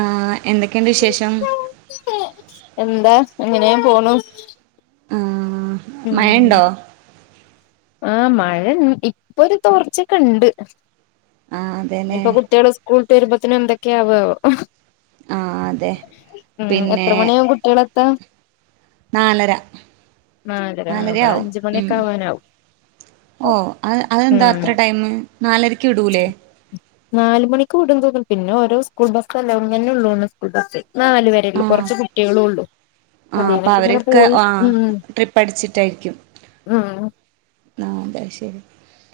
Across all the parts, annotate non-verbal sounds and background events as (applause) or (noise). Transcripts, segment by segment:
ആ എന്തൊക്കെയുണ്ട് വിശേഷം എന്താ എങ്ങനെയ പോണു ആഹ് ഉം മഴയുണ്ടോ ആ മഴ ഇപ്പൊ ഒരു തോർച്ചക്ക ഉണ്ട് ആഹ് ഇനി അതെല്ലേ ഇപ്പൊ കുട്ടികള് സ്കൂൾ എളുപ്പത്തിന് എന്തൊക്കെയാവുവോ അഹ് ആഹ് അതെ ഉം പിന്നെ എത്ര മണിയാകും കുട്ടികളെത്താൻ നാലര നാലര ഇവിടെ നാലരയാവും അഞ്ച് ഉം മണിയൊക്കെ ആവാനാവും ഓ അത് അതെന്താ ഉം അത്ര ടൈമ് നാലരക്ക് വിടൂല്ലേ നാല് മണിക്ക് വിടുന്ന്തോന്നുന്നു പിന്നെ ഓരോ സ്കൂൾ ബസ്സല്ലേ ഇങ്ങനെ ഉള്ളൂ സ്കൂൾ ബസ്സ് നാല് വരെയുള്ളു കുറച്ച് കുട്ടികളും ഉള്ളു ആ അപ്പ അവരൊക്കെ ആ ട്രിപ്പ് അടിച്ചിട്ടായിരിക്കും ഉം ആ അതുശരി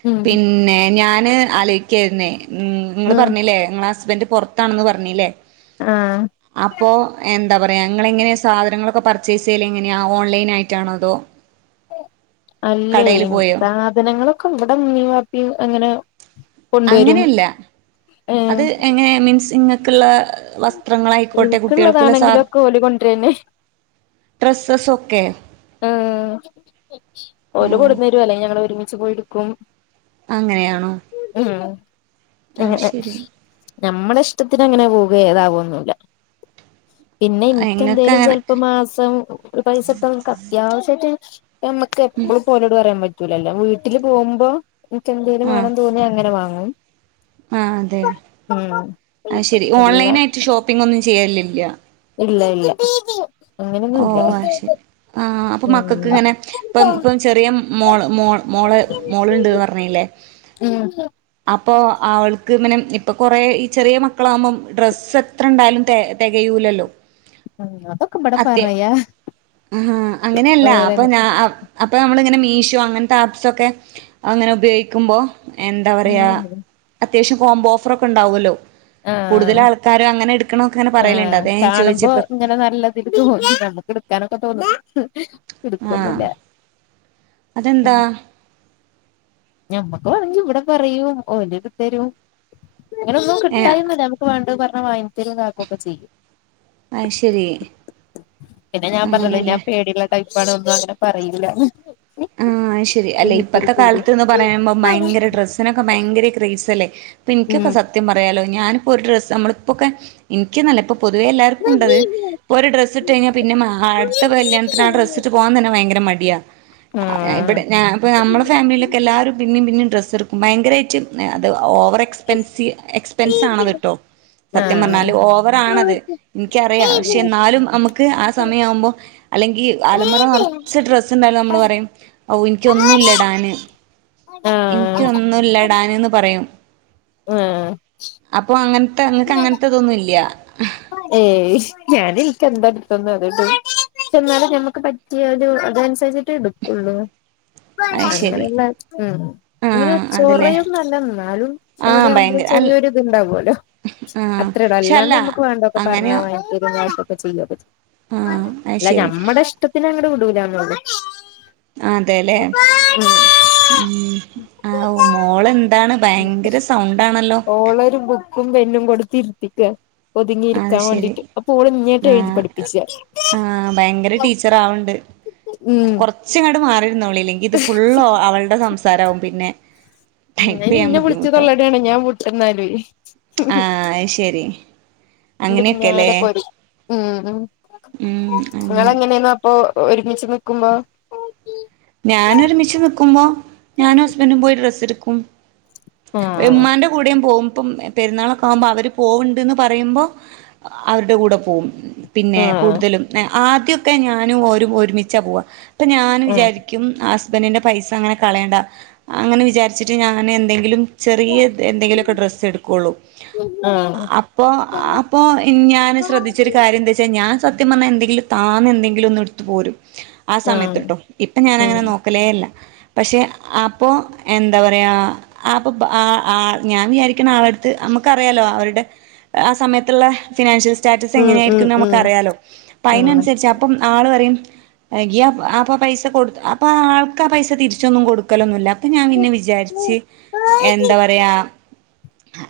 ഉം പിന്നെ ഞാൻ ഞാൻ ആലോയിക്കായിരുന്നേ ഉം നിങ്ങൾ ഉം പറഞ്ഞില്ലേ നിങ്ങളാ ഹസ്ബന്റ പുറത്താണെന്ന് പറഞ്ഞില്ലേ ആ അപ്പൊ ഉം എന്താ പറയാ നിങ്ങള് എങ്ങനെയാ സാധനങ്ങളൊക്കെ പർച്ചേസ് ചെയ്യല് എങ്ങനെയ ഓൺലൈൻ ആയിട്ടാണോ അതോ കടയിൽ അല്ലേയോ പോയോ സാധനങ്ങ ഇവിടെ ഉമ്മിയും വാപ്പിയും അങ്ങനെ കൊണ്ടുവരും അങ്ങനെയല്ല ഏഹ് അത് എങ്ങനെ മീൻസ്ങ് പിളെ വസ്ത്രങ്ങളായിക്കോട്ടെ കുട്ടികൾക്കുള്ള സാധ ഇനിക്കുള്ളതാണെങ്കിലൊക്കെ ഓല് കൊണ്ടരന്നെ ഡ്രസ്സസ് ഒക്കെ ആ ഓ ഓല് കൊണ്ടുവന്നുതരുവ അല്ലേ ഞങ്ങള് ഒരുമ മിച്ച് പോയിടുക്കും അങ്ങനെയണോ ആ അത് ശരി നമ്മുടെ ഇഷ്ടത്തിന് അങ്ങനെ പോവുകുകയില്ല (unintelligible) പിന്നെ ഇങ്ങക്ക് എനക്ക്െന്തേലും അങ്ങനെ ചിലപ്പോ മാസം പൈസ ഇട്ട യാസട്ട് നമ്മുക്ക് എപ്പോഴും പോലോട് പറയാൻ പറ്റും ലല്ല വീട്ടില് പോകുമ്പോ മിക്ക എന്തേര് വേണം തോന്നി അങ്ങനെ വാ ആഹ ആ അതെ ആ ശരി അല്ല ഓൺലൈൻ ആയിട്ട് ഷോപ്പിംഗ ഒന്നും ചെയ്യറില്ലല്ലോ ഇല്ല ഇല്ല ഓ അങ്ങനൊന്നുല്ല ശരി ആ അപ്പൊ മക്കൾക്ക് ഉം ഇങ്ങനെ ഇപ്പ ഇപ്പ ചെറിയ മോോ മോള് മോളുണ്ട്ന്ന് പറഞ്ഞല്ലേ ഇപ്പൊ അവൾക്ക് പിനെ ഇപ്പൊ കുറേ ഈ ചെറിയ മ മക്കളാകുമ്പം ഡ്രസ്സ് എത്ര ഉണ്ടായാലും തികയൂലല്ലോ ഉം അപ്പ ക്ക പട പാറയ ആഹാ അങ്ങനെയല്ല അപ്പൊ ഞാ അപ്പോൾ നമ്മളിങ്ങനെ മീഷോ അങ്ങനത്തെ ആപ്സൊക്കെ അങ്ങനെ ഉപയോഗിക്കുമ്പോൾ എന്താ പറയാ ഉം അത്യാശ്യം കോബോ ഓഫൊക്കെ ഉണ്ടാവുമല്ലോ കൂടുതൽ ആഹ് ആൾക്കാരും അങ്ങനെ എടുക്കണൊക്കെ അങ്ങനെ പറയലുണ്ട് ആഹ് അതാ ഞാൻ ചോദിച്ചെ കാണുമ്പോ പ്ര ഇങ്ങനെ നല്ലതിൽ തോന്നും നമുക്ക് എടുക്കാനൊക്കെ തോന്നും ആഹ് എടുക്കൊന്നുല്ല അതെന്താ? ഉം ഞമ്മക്ക് പറഞ്ഞു ഇവിടെ പറയും ഓലോട് തരും ഇങ്ങനൊന്നും ഏഹ് മുട്ടായിന്നൂല്ല നുക്ക് വേണ് ആ പറഞ്ഞ (unintelligible) വാനരാക്കുമൊക്കെ ചെയ്യും അയ്ശരി പിന്നെ ഞാൻ പറഞ്ഞില്ലെ ഞാൻ അങ്ങനെയല്ലേ പേടിയുള്ള ടൈ പടൊന്നും അങ്ങനെ പറയൂല്ല ആഹ ശരി അല്ലേ ഇപ്പത്തെ കാലത്ത്ന്ന് പറയുമ്പോ ഭയങ്കര ഡ്രസ്സിനൊക്കെ ഭയങ്കര ക്രേസ് അല്ലേ ഇപ്പൊ എനിക്കൊക്കെ ഉം സത്യം പറയാലോ ഞാൻ ഇപോ ഒരു ഡ്രസ്സ് നമ്മളിപ്പോക്ക എനക്ക്ന്നല്ല ഇപ്പ പൊതുവേ എല്ലാവർക്കും ഉണ്ടത് ഇപ്പോ ഒരു ഡ്രസ്ട്ട് കഴിഞ്ഞാ പിന്നെ അടുത്ത കല്യാണത്തിന് ഡ്രസ്ട്ട് പോവാൻ തന്നെ ഭയങ്കര മടി അദ്യ ആ ഞാ ആഹ് ഇവിടെ ഞാ ഇപ്പ നമ്മള ഫാമിലിയിലൊക്കെ എല്ലാരും പിന്നെം പിന്നേം ഡ്രസ്സ് എടുക്കും ഭയങ്കരമായിട്ട് ങാ അത് ങ് ഓവർ എക്സ്പെൻസീ എക്സ്പെൻസ് ആണത് കേട്ടോ സത്യം പറഞ്ഞാൽ ഓവറാണത് എനിക്കറിയാം പക്ഷെ എന്നാലും നമുക്ക് ആ സമയം ആവുമ്പോൾ അല്ലെങ്കിൽ അലമറ നിറച്ച് ഡ്രസ്സ് ഉണ്ടായും നമ്മൾ ആഹ് പറയും ഓ നിക്കൊന്നും ഇല്ല ടാന് ആഹ് എനിക്ക് ഒന്നൂല്ല ഡാനന്ന് പറയും. ആഹ് ആ തങ്ങൾക്ക് അങ്ങനത്ത ഇതൊന്നും ഇല്ല ഏയ് ഞാന് എനിക്ക് എന്താ എടുത്തേന്ന് അറിയോ പക്ഷേ എന്നാലും ഞമക്ക് പറ്റിയ അതനുസരിച്ചിട്ടേ എടുക്കോള്ളൂ. അത് ശരി അങ്ങനെയുള്ള ഉ ഇങ്ങനെ ആഹ് അതല്ലേ ചൊറൊന്നല്ല എന്നാലും ആഹ് എവിടെയാവുമ്പോഴും ഭയങ്കര അല്ല ചെറിയൊരി ഇത്ണ്ടാാവുമല്ലോ ആഹ് അത്ര ഒള്ളൂ പക്ഷെ അല്ലാണ്ട് അല്ല നമ്മുക്ക് വേണ്ടൊക്കെ അങ്ങനെ പറഞാ വാങ്ങി തരും ലേഷം പച്ചില്ല പറ്റ ആഹ് അത് അല്ല ശരി ഞമ്മുടെ ഇഷ്ടത്തിന് അങ്ങട് കിട്ടൂല നമ്മൾത് അതെല്ലേ ഉം ആ മോള്എന്താണ് ഓളരു ബുക്കും പെനും കൊട്ട്ത്തിര്ത്തിക്ക അത് ഒതുങ്ങിയിരിക്കാൻ ശരി വേണ്ടിട്ട് അപ്പൊ ഓള് ഇങ്യെട്ട് എഴുതി ആഹ് പഠിപ്പിച്ച ആഹ് ഭയങ്കര ടീച്ചർ ആവ്ണ്ട് ഉം ന്നോളി ഇല്ലെങ്കിത് ഫുള്ള് ഒ അവള്ടെ സംസാ സാരവും പിന്നെ ടൈപ്പ് (unintelligible) ചെയ്യാൻ ഇന്നെ വിള്ച്ച് തൊള്ളടാണെ ഞാൻ വിട്ട്ന്നാ ഉം ആഹ അയ്ശരി എന്റെ പിന്നാലെ പോരും ഉം ഉം ഉം അങ്ങനെ നിങ്ങളെങ്ങനെന്നപ്പൊ ഒരുമിച്ച് നിക്കുമ്പോ ഞാനൊരുമിച്ച് നിക്കുമ്പോ ഞാനും ഹസ്ബൻഡും പോയി ഡ്രസ് എട്ക്കും ആഹ് ഉമ്മാന്റെ കൂടിം പോകും ഇപ്പം പെരുന്നാളൊക്കെ ആകുമ്പോൾ അവര് പോവണ്ട്ന്ന് പറയുമ്പോ അവരുടെ കൂടെ പോവും പിന്നെ ആഹ് കൂടുതലും ആദ്യൊക്കെ ഞാനും ഒരു ഒരുമിച്ചാ പോവാ അപ്പം ഞാൻ ആഹ് വിചാരിക്കും ഹസ്ബെന്റിന്റെ പൈസ അങ്ങനെ കളയണ്ട അങ്ങനെ വിചാരിച്ചിട്ട് ഞാനെന്തെങ്കിലും- ചെറിയ എന്തെങ്കിലുമൊക്കെ ഡ്രസ്സ് എടുക്കുള്ളൂ ആഹ് അപ്പൊ അപ്പോ ഞാൻ ശ്രദ്ധിച്ചൊരു കാര്യം എന്താച്ചാ ഞാൻ- സത്യം പറഞ്ഞാൽ എന്തങ്കിലും താന്നെ എന്തെങ്കിലും ഒന്ന് എടുത്ത് പോരും ആ ആഹ് സമയത്ത്ട്ടോ ഇ- ഉം ഞാനങ്ങനെ നോക്കലേല്ല പഷേ അപ്പൊ എന്താ പറയാ അപ്പൊ ഞാൻ വിചാരിക്കണ ആൾടെടുത്ത് നമുക്ക് അറിയാലോ അവരുടെ ആ സമയത്തുള്ള ഫിനാൻഷ്യസ്- സ്റ്റാറ്റസ് ഉം ഉം എങ്ങനെയായിരിക്കുംന്ന് നമുക്ക് ഉം അറിയാലോ അപ്പൊ അതിനനുസരിച്ച് അപ്പം ആള് പറയും (inaudible) അപ്പ പൈസ കൊടു- അപ്പ ആൾക്ക് ആ പൈസ തിരിച്ചൊന്നും കൊടുക്കലൊന്നുല്ല പ്പ ഞാൻ പിന്നെ വിചാരിച്ച് എന്താ പറയാ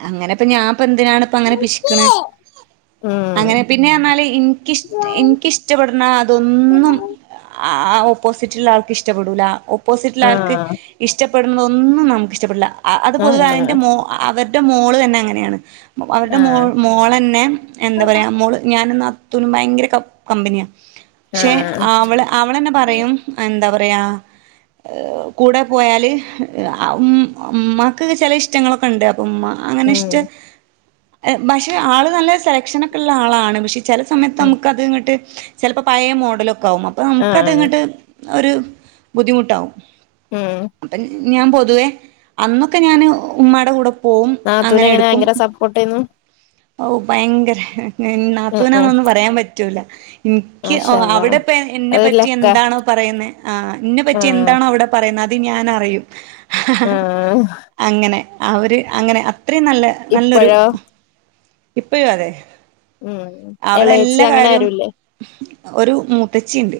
അങ്ങനെപ്പ ഞാൻ ഇപ്പ എന്തിനാണ് ഇപ്പ അങ്ങനെ പ്പെന്തിനാണ് അങ്ങനെ പിശിക്കണ അങ്ങനെ ഉം പിന്നെ പറഞ്ഞാല് എനിക്ക് എനിക്കിഷ്ടപ്പെടണ അതൊന്നും- ഉം ആ ഓപ്പോസിറ്റ്- മറ്റുള്ളൾക്കു ഇഷ്ടപ്പെടൂല ഓപ്പോസിറ്റില ആൾക്ക് ആഹ് ഇഷ്ട- പെടുന്നതൊന്നും നമുക്കിഷ്ടപ്പെടില്ല അത് പൊതുവെ അതിന്റെ ആഹ് മോ അക്ക ന്റെ മോള് തന്നെ അങ്ങനെയാണ് അവരുടെ ആഹ് മോള ന്നെ എന്താ പറയാ മോള് ഞാൻ ന്നാ നത്തുനും ഭയങ്കര കമ്പ് കമ്പനിയ ക്ഷെ ആഹ് അവള് അവളെന്നെ പറയും എന്താ പറയാ കൂടെ പോയാല് അമ്മക്ക് ചെല ഇഷ്ടങ്ങളൊക്കെ ഉണ്ട് അ ഉമ്മ അങ്ങനെ ഉം ഇഷ്ട ഭഷേ ആള് നല്ല സെലക്ഷനൊക്കെ ഇള്ള ആളാണ് പഷേ ചെല സമയത്ത് ഉം നമുക്കത് ങ്ങട്ട് ചെലപ്പോ പയേ മോഡലു ക്കാവും അപ്പൊ നമുക്കത് ആഹ് അങ്ങട്ട് ഒരു ബുദ്ധിമുട്ടാവും ഉം അപ്പൊ ഞാൻ പൊതുവേ അന്നൊക്കെ ഞാൻ ഉമ്മാടെ കൂടെ പോവും നാത്തൂന്നങ്ങനെ ഭയങ്കര സപ്പോട്ടേര്ന്നു ഒവ് ഭയങ്കരെ ഉം നാത്തൂനാനൊന്നും പറയാൻ പറ്റൂല്ല എനിക്ക് മാഷാ അള്ളാ അവിടെപ്പ എന്നെ അതൊരു പറ്റി ലക്കാ എന്താണോ? പറയുന്നേ ആ ഇന്നെ പറ്റി ആഹ് എന്താണോ അവിടെ പറയുന്നെ ത് ഞാനറിയും ആഹ് അങ്ങനെ അവര് അങ്ങനെ അത് അത്രയും നല്ല നല്ലൊരു ഇപ്പഴോ ഇപ്പയും അതെ ഉം ഇളയേച്ചി അവളെല്ലാ അങ്ങനെ കാര്യവും ആരുല്ലേ? ഒരു മൂത്തച്ചി ഇണ്ട്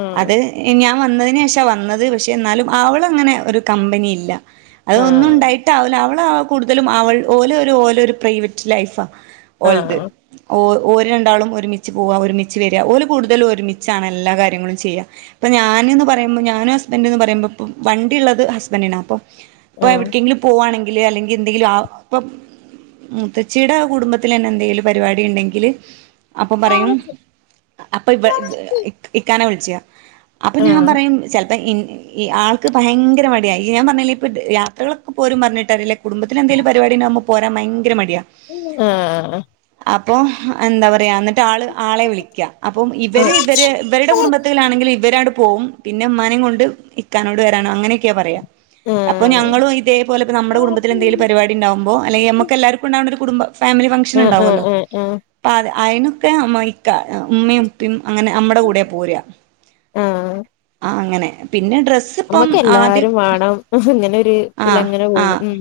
ഉം അത് ഞാ ൻ വന്നതിനന് ശേഷം വന്നത് പക്ഷേ എന്നാലും അവള അങ്ങനെ ഒരു കമ്പനിയില്ല അതൊന്നും ആഹ് ഉണ്ടായിട്ടാവൂല അവൾ ആ കൂടുതലും അവൾ ഓലോ ഓലോ ഒരു പ്രൈവറ്റ് ലൈഫാ ഒൽത് ആഹ് ഓ ഓര് രണ്ടാളും ഒരുമിച്ച് പോവാ ഒരുമിച്ച് വര ഓര് കൂടുതലും ഒരുമിച്ചാണ് എല്ലാ കാര്യങ്ങളും ചെയ്യാ ഇപ്പംഞാനന്ന്പറയുമ്പോ ഞാനും ഹസ്ബൻറ്റ് എന്ന് പറയുമ്പോ അപ്പം വണ്ടി ഇള്ളത് ഹസ്ബൻറ്റിനാ അപ്പോ ഇപ്പൊ ആഹ് എവിടക്കെങ്കിലും പോവാണെ (unintelligible) അല്ലെങ്കി എന്തെങ്കിലും ഇപ്പ മുത്തച്ചിടെ ആ കുടുംബത്തി തന്നെ എന്തെങ്കിലും പരിപാടി ഇണ്ടെങ്കില് അപ്പൊ പറയും ആഹ് അപ്പൊ ഇ ഇക്കാനാ വിളി ച്ച അപ്പൊ ഞാൻ ആഹ് പറയും ചെ അപ്പഇആൾക്ക്ഭയങ്കരമടിയഞാൻ പറഞ്ഞ ഇപ്പ യാത്രകളൊക്കെ പോലും പറഞ്ഞിട്ടറ കുടുംബ ത്തിലെന്തെങ്കും പരിപടി ഇണ്ട പോരാൻ ഭയങ്കര മടിയാ ഉ ആഹ അപ്പോ എന്താ പറയാ എന്നിട്ട് ആ ആളെ വിളിക്കുക അപ്പം ഇവര് ഇവ ഇവരുടെ കുടുംബ ആണെങ്കിൽഇവരവിടെപോവുംപിന്നെ ഇമ്മാനും കൊണ്ട് ഇക്കാനോട് വരാനോ അങ്ങനെയൊക്കെയാ പറയാ അപ്പൊ ഞങ്ങളുംഇതേപോലെപ്പനമ്മ കുടുംബത്തില എന്തെങ്കിലും പരിപാടിഇണ്ടകുമ്പോ അല്ലങ്കി നമ്മെക്കെല്ലാർക്കും ഉണ്ടാവ കുടുംബ ഫാമിലി ഫംഗ്ഷൻ ആഹ് ഉണ്ടാവല്ലോ ആഹ് ആഹ് പ ആയിനൊക്കെ അമ്മയിക്ക ഉമ്മി ഉപ്പിം അങ്ങനെ നമ്മടെ കൂടെ പോര ആഹ അങ്ങനെ പി നമ്മക്ക് എല്ലാരും വേണം അങ്ങനെരു ആഹ് ഇതിലങ്ങനെ പോകും ആഹ് ഉം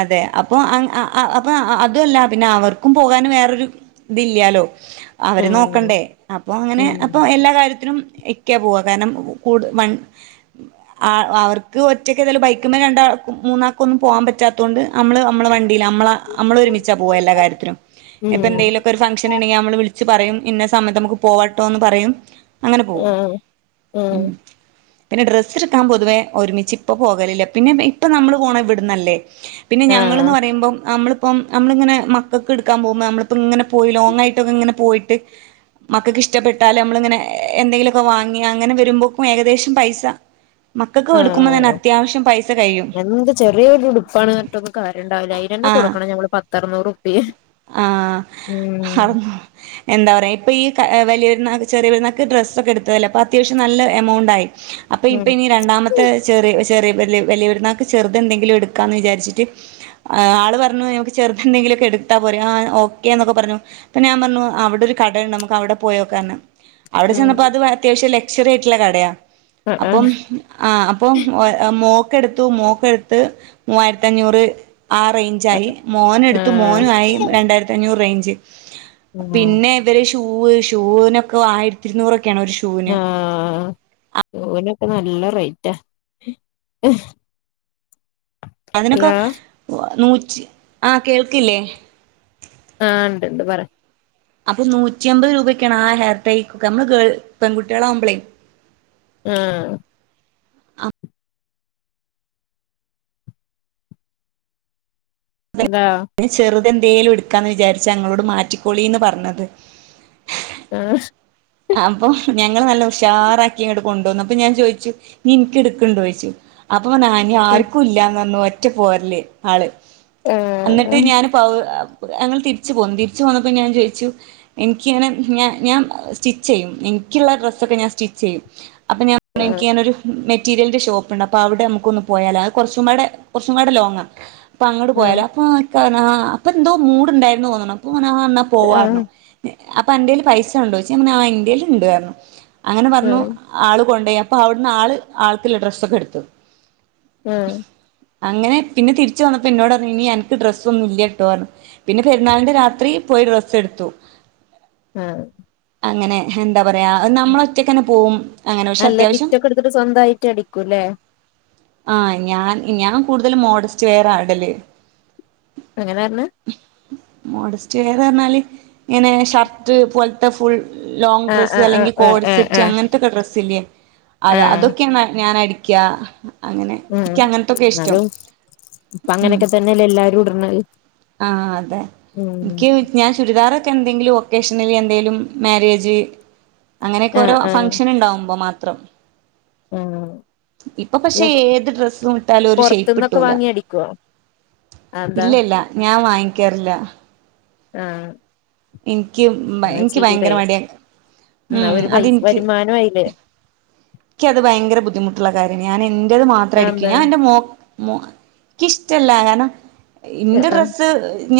അതെ അപ്പൊ അപ്പൊ അതല്ല പിന്നെ അവർക്കും പോകാനും വേറൊരു ഇതില്ലാലോ അവര് ആഹ് നോക്കണ്ടേ അപ്പൊ അങ്ങനെ ഉം അപ്പൊ എല്ലാ കാര്യത്തി ഇക്ക്യ പോവുക കാരണം അവർക്ക് ഒറ്റക്ക് ഏതായാലും ബൈക്കിമ്മേ രണ്ടാൾ മൂന്നാൾക്ക് ഒന്നും പോകാൻ പറ്റാത്തകൊണ്ട് നമ്മള് നമ്മള വണ്ടി നമ്മള നമ്മൾ ഒരുമിച്ചാ പോകുക എല്ലാ കാര്യത്തിലും ഉം ഇപ്പം എന്തെങ്കിലുമൊക്കെ ഒരു ഫങ്ഷൻ ഉണ്ടെങ്കിൽ നമ്മള് വിളിച്ച് പറയും ഇന്ന സമയത്ത് നമുക്ക് പോവട്ടോന്ന് പറയും അങ്ങനെ പോവും ആഹ് ആഹ് പിന്നെ ഡ്രസ്സ് എടുക്കാൻ പൊതുവേ ഒരുമിച്ച് ഇപ്പോൾ പോകലില്ല പിന്നെ ഇപ്പൾ നമ്മൾ പോകണ ഇവിടുന്നല്ലേ പിന്നെ ഞങ്ങളന്ന് ആഹ് പറയുമ്പോം നമ്മള് ഇപ്പം നമ്മളിങ്ങനെ മക്കൾക്ക് എടുക്കാൻ പോകുമ്പോൾ നമ്മളിപ്പോം ഇങ്ങനെ പോയി ലോങ് ആയിട്ടൊക്കെ ഇങ്ങനെ പോയിട്ട് മക്കൾക്ക് ഇഷ്ടപ്പെട്ടാൽ നമ്മളിങ്ങനെ എന്തെങ്കിലുമൊക്കെ വാങ്ങി അങ്ങനെ വരുമ്പോക്കും ഏകദേശം പൈസ ആ മക്കൾക്ക് എടുക്കുമ്പോ ആ തന്നെ അത്യാവശ്യം പൈസ കഴിയും എന്ത് ചെറിയൊരു ഉടുപ്പാണ് എന്നിട്ടൊന്ന കാര്യംണ്ടാവില്ലയിരന്നെ കൊടുക്കണം ഞമ്മൾ പ അറുനൂറുപ്പി ആ എന്താ പറയാ ഇപ്പൊ ഈ വലിയൊരു ചെറിയപെരുന്നാൾക്കു ഡ്രസ്സൊക്കെ എടുത്തല്ല അപ്പോ അത്യാവശ്യം നല്ല എമൗണ്ടായി അപ്പൊ ഇപ്പ ഉം ഇനി രണ്ടാമത്തെ ചെറിയ ചെറിയ വലിയ വലിയ പെരുന്നൾക്ക് ചെറുത് എന്തെങ്കിലും എടുക്കാന്ന് വിചാരിച്ചിട്ട് ആൾ പറഞ്ഞു നമുക്ക് ചെറുതെന്തെങ്കിലുമൊക്കെ എടുക്ക് ടുത്താ പോരേ ആ ഓക്കേ എന്നൊക്കെ പറഞ്ഞു അപ്പൊ ഞാൻ പറഞ്ഞു അവിടെ ഒരു കടയുണ്ട് നമുക്ക് അവിടെ പോയോക്കാന്നു അവിടെ ഉം ചെന്നപ്പോ അത് അത്യാവശ്യം ലക്ഷ്വറി ആയിറ്റിലെ കടയാ ആഹ് അപ്പം ആഹ് ആ അപ്പം മോ ക്ക് എടുത്തു മോക്കെടുത്ത് മൂവായിരത്തി അഞ്ഞൂറ് ആ റേഞ്ചായി മോനെടുത്തു മോൻ ആഹ് യും രണ്ടായിരത്തി അഞ്ഞൂറ് റേഞ്ച് ആഹ് പിന്നെ ഇവര് ഷൂവ് ഷൂവിനൊക്കെ ആയിരത്തി ഇരുന്നൂറൊ ആ നല്ല റേറ്റാ അതിനൊക്കെ ഹലോ നൂറ്റി ആ കേൾക്കില്ലേ ആ ഉണ്ട്ണ്ട് പറ അപ്പം നൂറ്റി അമ്പത് രൂപ ഒക്കെണ് ആ ഹെയർ ടൈക്കൊക്കെ നമ്മള് പെൺകുട്ടികളാകുമ്പളേ ആ അതാ എന്തേലും എടുക്കാന്ന് വിചാരിച്ച ഞങ്ങളോട് മാറ്റിക്കൊളീ പറഞ്ഞത് ആഹ് അപ്പം ഞങ്ങള് നല്ല ഉഷാറാക്കി അങ്ങട് കൊണ്ടുവന്നു അപ്പൊ ഞാൻ ചോയിച്ചു ഇനിൻക്ക്ട്ക്ക്ണ്ടോന്നു ചോയിച്ചു അപ്പ അപ്പം ആ ഇനി ആർക്കും ഇല്ലാന്നു പറഞ്ഞു ഒറ്റ പോരല് ആള് എന്നിട്ട് ആഹ് ഞാന് പൗ ഞങ്ങൾ തിരിച്ചു പോന്നു തിരിച്ചു പോന്നപ്പോ ഞാൻ ചോയിച്ചു എനിക്കിങ്ങനെ ഞാൻ ഞാൻ സ്റ്റിച്ച് ചെയ്യും ഇൻക്കുള്ള ഡ്രസ്സൊക്കെ ഞാൻ സ്റ്റിച്ച് ചെയ്യും അപ്പം ഞാൻ പറഞ്ഞു ആഹ് എനിക്ക് ഇങ്ങനൊരു മെറ്റ് റ്റീരിലിന്റെ ഷോപ്പ്ണ്ട് അപ്പോ അവിടെ നമുക്കൊന്ന് പോയാലോ അത് കുറച്ചുംപാടെ കുറച്ചും പാടെ ലോങ്ങാ അപ്പം അങ്ങട് പോയാലോ ആഹ് അപ്പാ (unintelligible) അപ്പൊ എന്തോ മൂഡ് ഉണ്ടായിന്ന് തോന്നുന്നു അപ്പൊ ന്നാ ആ പോവാന്നു ആഹ് അപ്പം അന്റെ ല് പൈസ ഉണ്ടോ ചോയി ച്ച് അപ്പം ഞാൻ പറഞ്ഞു ആ ഇൻ്റെല് ഇണ്ട് പറഞ്ഞു അങ്ങനെ പറഞ്ഞു ആഹ് ആള് കൊണ്ടയാ അപ്പൊ അവിടുന്ന് ആള് ആൾക്ക്ല്ല ഡ്രസ്സൊക്കെ എടുത്തു ങ് ആ അങ്ങനെ പിന്നെ തിരിച്ചു വന്നപ്പോ ഇന്നോട് ഇനി അനക്ക് ഡ്രസ്സ് ഒന്നും ഇല്ല്യട്ടോ പറഞ്ഞു പിന്നെ പെരുന്നാളിന്റെ രാത്രി പോയി ഡ്രസ്സ് എടുത്തു ആഹ് അങ്ങനെ ഹ് എന്താ പറയാ നമ്മള് ഒറ്റക്ക് തന്നെ പോവും അങ്ങനെ പക്ഷെ നല്ല അത്യാവശ്യം ബിറ്റൊക്കെ എടുത്തിട്ട് സ്വന്തായിട്ട് അടിക്കൂല്ലേ ആഹ് ഞാൻ ഞാൻ കുടുതലും മോഡസ്റ്റ് വെയർ ആ ഇടല് അങ്ങനെ പറഞ്ഞെ മോഡസ്റ്റ് വെയറ് പറഞ്ഞാല് ഇങ്ങനെ ഷർട്ട് പോലെ ത്തെ ഫുൾ ലോങ്ങ് ആഹ് ഡ്രസ്സ് ആഹ് അല്ലെങ്കിൽ ആഹ് കോഡ് ആഹ് സെറ്റ് ആഹ് അങ്ങനത്തൊക്കെ ഡ്രസ്സില്ലേ ആഹ് അത് ആഹ് അതൊക്കെ ഞാനാ ക്യാ അങ്ങനെ ഉം എനിക്ക് അങ്ങനത്തൊക്കെയാ ഇഷ്ടം എന്നാലും ഇപ്പ ഉം അങ്ങനെയൊക്കെ തന്നെയല്ലേ എല്ലാരും ഇടണത് ആ അതെ എനിക്ക് ഉം ഞാൻ ഞാൻ ചുരിദാറ് ക്ക് എന്തെങ്കിലും ഒക്കേഷനിൽ എ ന്തേലും മാര്യേജ് അങ്ങനെയൊക്കെ ആഹ് ഓരോ ആഹ് ഫംഗ്ഷന് ഉണ്ടാകുമ്പോ മാത്രം ആഹ് ഇപ്പൊ അല്ല പക്ഷെ ഏത് ഡ്രെസ്സും ഇട്ടാലും ഒരു പൊറത്തുന്നൊക്കെ ഷേപ്പ്യ്ട്ടുല വാങ്ങി അടിക്കുവോ അതെന്താ ഇല്ല ഇല്ല ഞാൻ വാങ്ങി കേറില്ല ആഹ് ഇൻ നിക്ക് ഭയ എന്നാ എനിക്ക് ഭയങ്കര ചെയ്തൂടെ മടിയാ എന്നാ ഉം ഒരു അത് പൈസ എനിക്ക് വരുമാനം ആയില്ലേ എനിക്കത് ഭയങ്കര ബുദ്ധിമുട്ടുള്ള കാര്യമാണ് ഞാൻ എ ൻ്റേത് മാത്രം അടിക്ക അതെന്താ ഞാൻ എന്റെ മോ മോ എനിക്കിഷ്ടല്ല അങ്ങനെ ആഹ് ഇന്റെ ആഹ് ഡ്രസ്സ്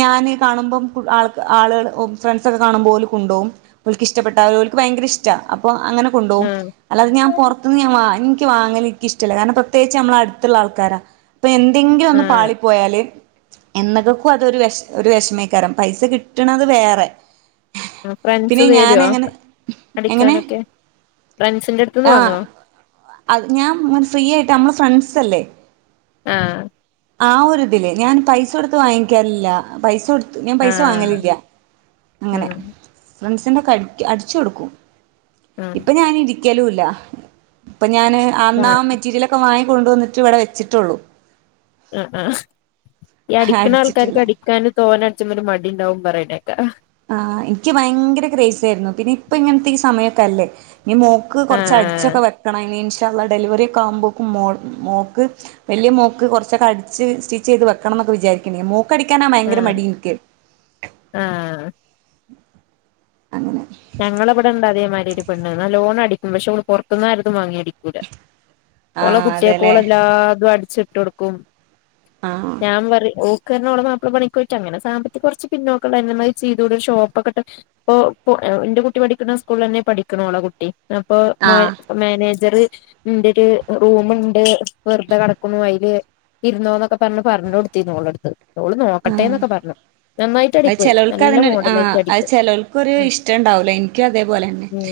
ഞാന് കാണുമ്പോം കു ആൾ ആ ആളുകൾ ഫ്രണ്ട്സൊക്കെ കാണുമ്പോൾ ഓല് കൊണ്ടുപോകും ഓലിക്കു ഇഷ്ടപ്പെട്ട ഓലൂക്ക് ഭയങ്കര ഇഷ്ടാ അപ്പൊ അങ്ങനെ കൊണ്ടുപോകും അല്ലതെ ഞാൻ ആഹ് തും എനിക്ക് വാങ്ങൽ എനിക്ക് ഇഷ്ടല്ല കാരണം പ്രത്യേകിച്ച് നമ്മള അടുത്തുള്ള ആൾക്കാരാ ഇപ്പൊ എന്തെങ്കിലും ഒന്ന് പാളി പോയാല് എന്നുകൾക്കും അതൊരു വിഷ ഒരു വിഷമക്കാരം പൈസ കിട്ടണത് വേറെ ആ പിന്നെ ഫ്രണ്ട്സ് ഞാൻ തരുവോ അങ്ങനെ എങ്ങനെ അടിക്കാനൊക്കെ ഫ്രണ്ട്സിന്റെ അടുത്ത് ഇന്ന് വന്നോ? ആഹ് അത് ഞാൻ ഫ്രീ ആയിട്ട് നമ്മള് ഫ്രണ്ട്സ് അല്ലേ ആ ആ ഒരു ഇതില് ഞാൻ പൈസ കൊടുത്ത് വാങ്ങിക്കലില്ല പൈസ കൊടുത്ത് ഞാൻ പൈസ ആഹ് വാങ്ങലില്ല അങ്ങനെ. ആഹ് ഫ്രണ്ട്സിന്റെക്കെ അ അടിച്ചു കൊടുക്കും. ആഹ് ഇപ്പൊ ഞാനിരി ക്കലുല്ല അപ്പം ഞാന് അന്ന് ആ മെറ്റീരിയലൊക്കെ വങ്ങി കൊണ്ടുവന്നിട്ട് ഇവിടെ വെച്ചിട്ടുള്ളൂ ആ ആ ഈ അടിക്കണ അടിച്ചിട്ടില്ല ആൾക്കാർക്ക് അടിക്കാനും തോന ചെറിയ ഒരു മടി ഉണ്ടാവും പറയണ കേക്കാം ആ എനിക്ക് ഭയങ്കര ക്രേസ് ആയിരുന്നു ഇപ്പൊ ഇങ്ങനത്തെ സമയൊക്കെ അല്ലേ ഇനി മോക്ക് കുറച്ച ആഹ് അടിച്ചൊക്കെ വെക്കണം ഇനി ള്ള ഡെലിവറി ഒക്ക ആമ്പോൾക്ക മോക്ക് വലിയ മോക്ക് കുറച്ചൊക്കെ അടിച്ച് സ്റ്റിച്ച് ചെയ്ത് വെക്കണം എന്നൊക്കെ വിചാരിക്കണ്ട് മോ അടിക്കാനാ ഭയങ്കര ആഹ് മടി ഇൻക്ക് ആഹ് അങ്ങനെ ഞങ്ങളവിടെണ്ട അതേ മാതിരി പെണ്ണ് നല്ലോണം അടിക്കും പക്ഷേ അവൾ പുറത്തുനിന്നാരതും വാങ്ങിയി അടിക്കൂല്ല ഓള ആഹ് കുട്ടികൾക്കു അതെല്ലേ ഓളല്ലാതും അടിച്ച ഇട്ടുകൊടുക്കും ആഹ് ഞാൻ പറയും ഓ ഓള മാപ്പിള പണിക്കുപോയിട്ട് അങ്ങനെ സാമ്പത്തിക കുറച്ച് പിന്നോക്കുള്ള ചെയ്തൊ ഷോപ്പ്ക്കട്ടപ്പോ എന്റെ കുട്ടി പഠിക്കുന്ന സ്കൂളിൽ തന്നെ പഠിക്കണോളെ കുട്ടി അപ്പൊ ആഹ് മാനേജർ എന്റെ ഒരു റൂമുണ്ട് വെറുതെ കടക്കുന്നു അതിൽ ഇരുന്നോ എന്നൊക്കെ പറഞ്ഞ് പറഞ്ഞു കൊടുത്തിന്നു ഓളടുത്ത് ഓള് നോക്കട്ടെന്നൊക്കെ പറഞ്ഞു നന്നായിട്ട് അത് അടിക്കുഎയ് ചെലോൽക്ക് നല്ല മോഡലായിട്ട് അടിക്കും ഇഷ്ടം ഉണ്ടാവല്ലോ ഇൻക്കും അതേപോലെ തന്നെ ഉം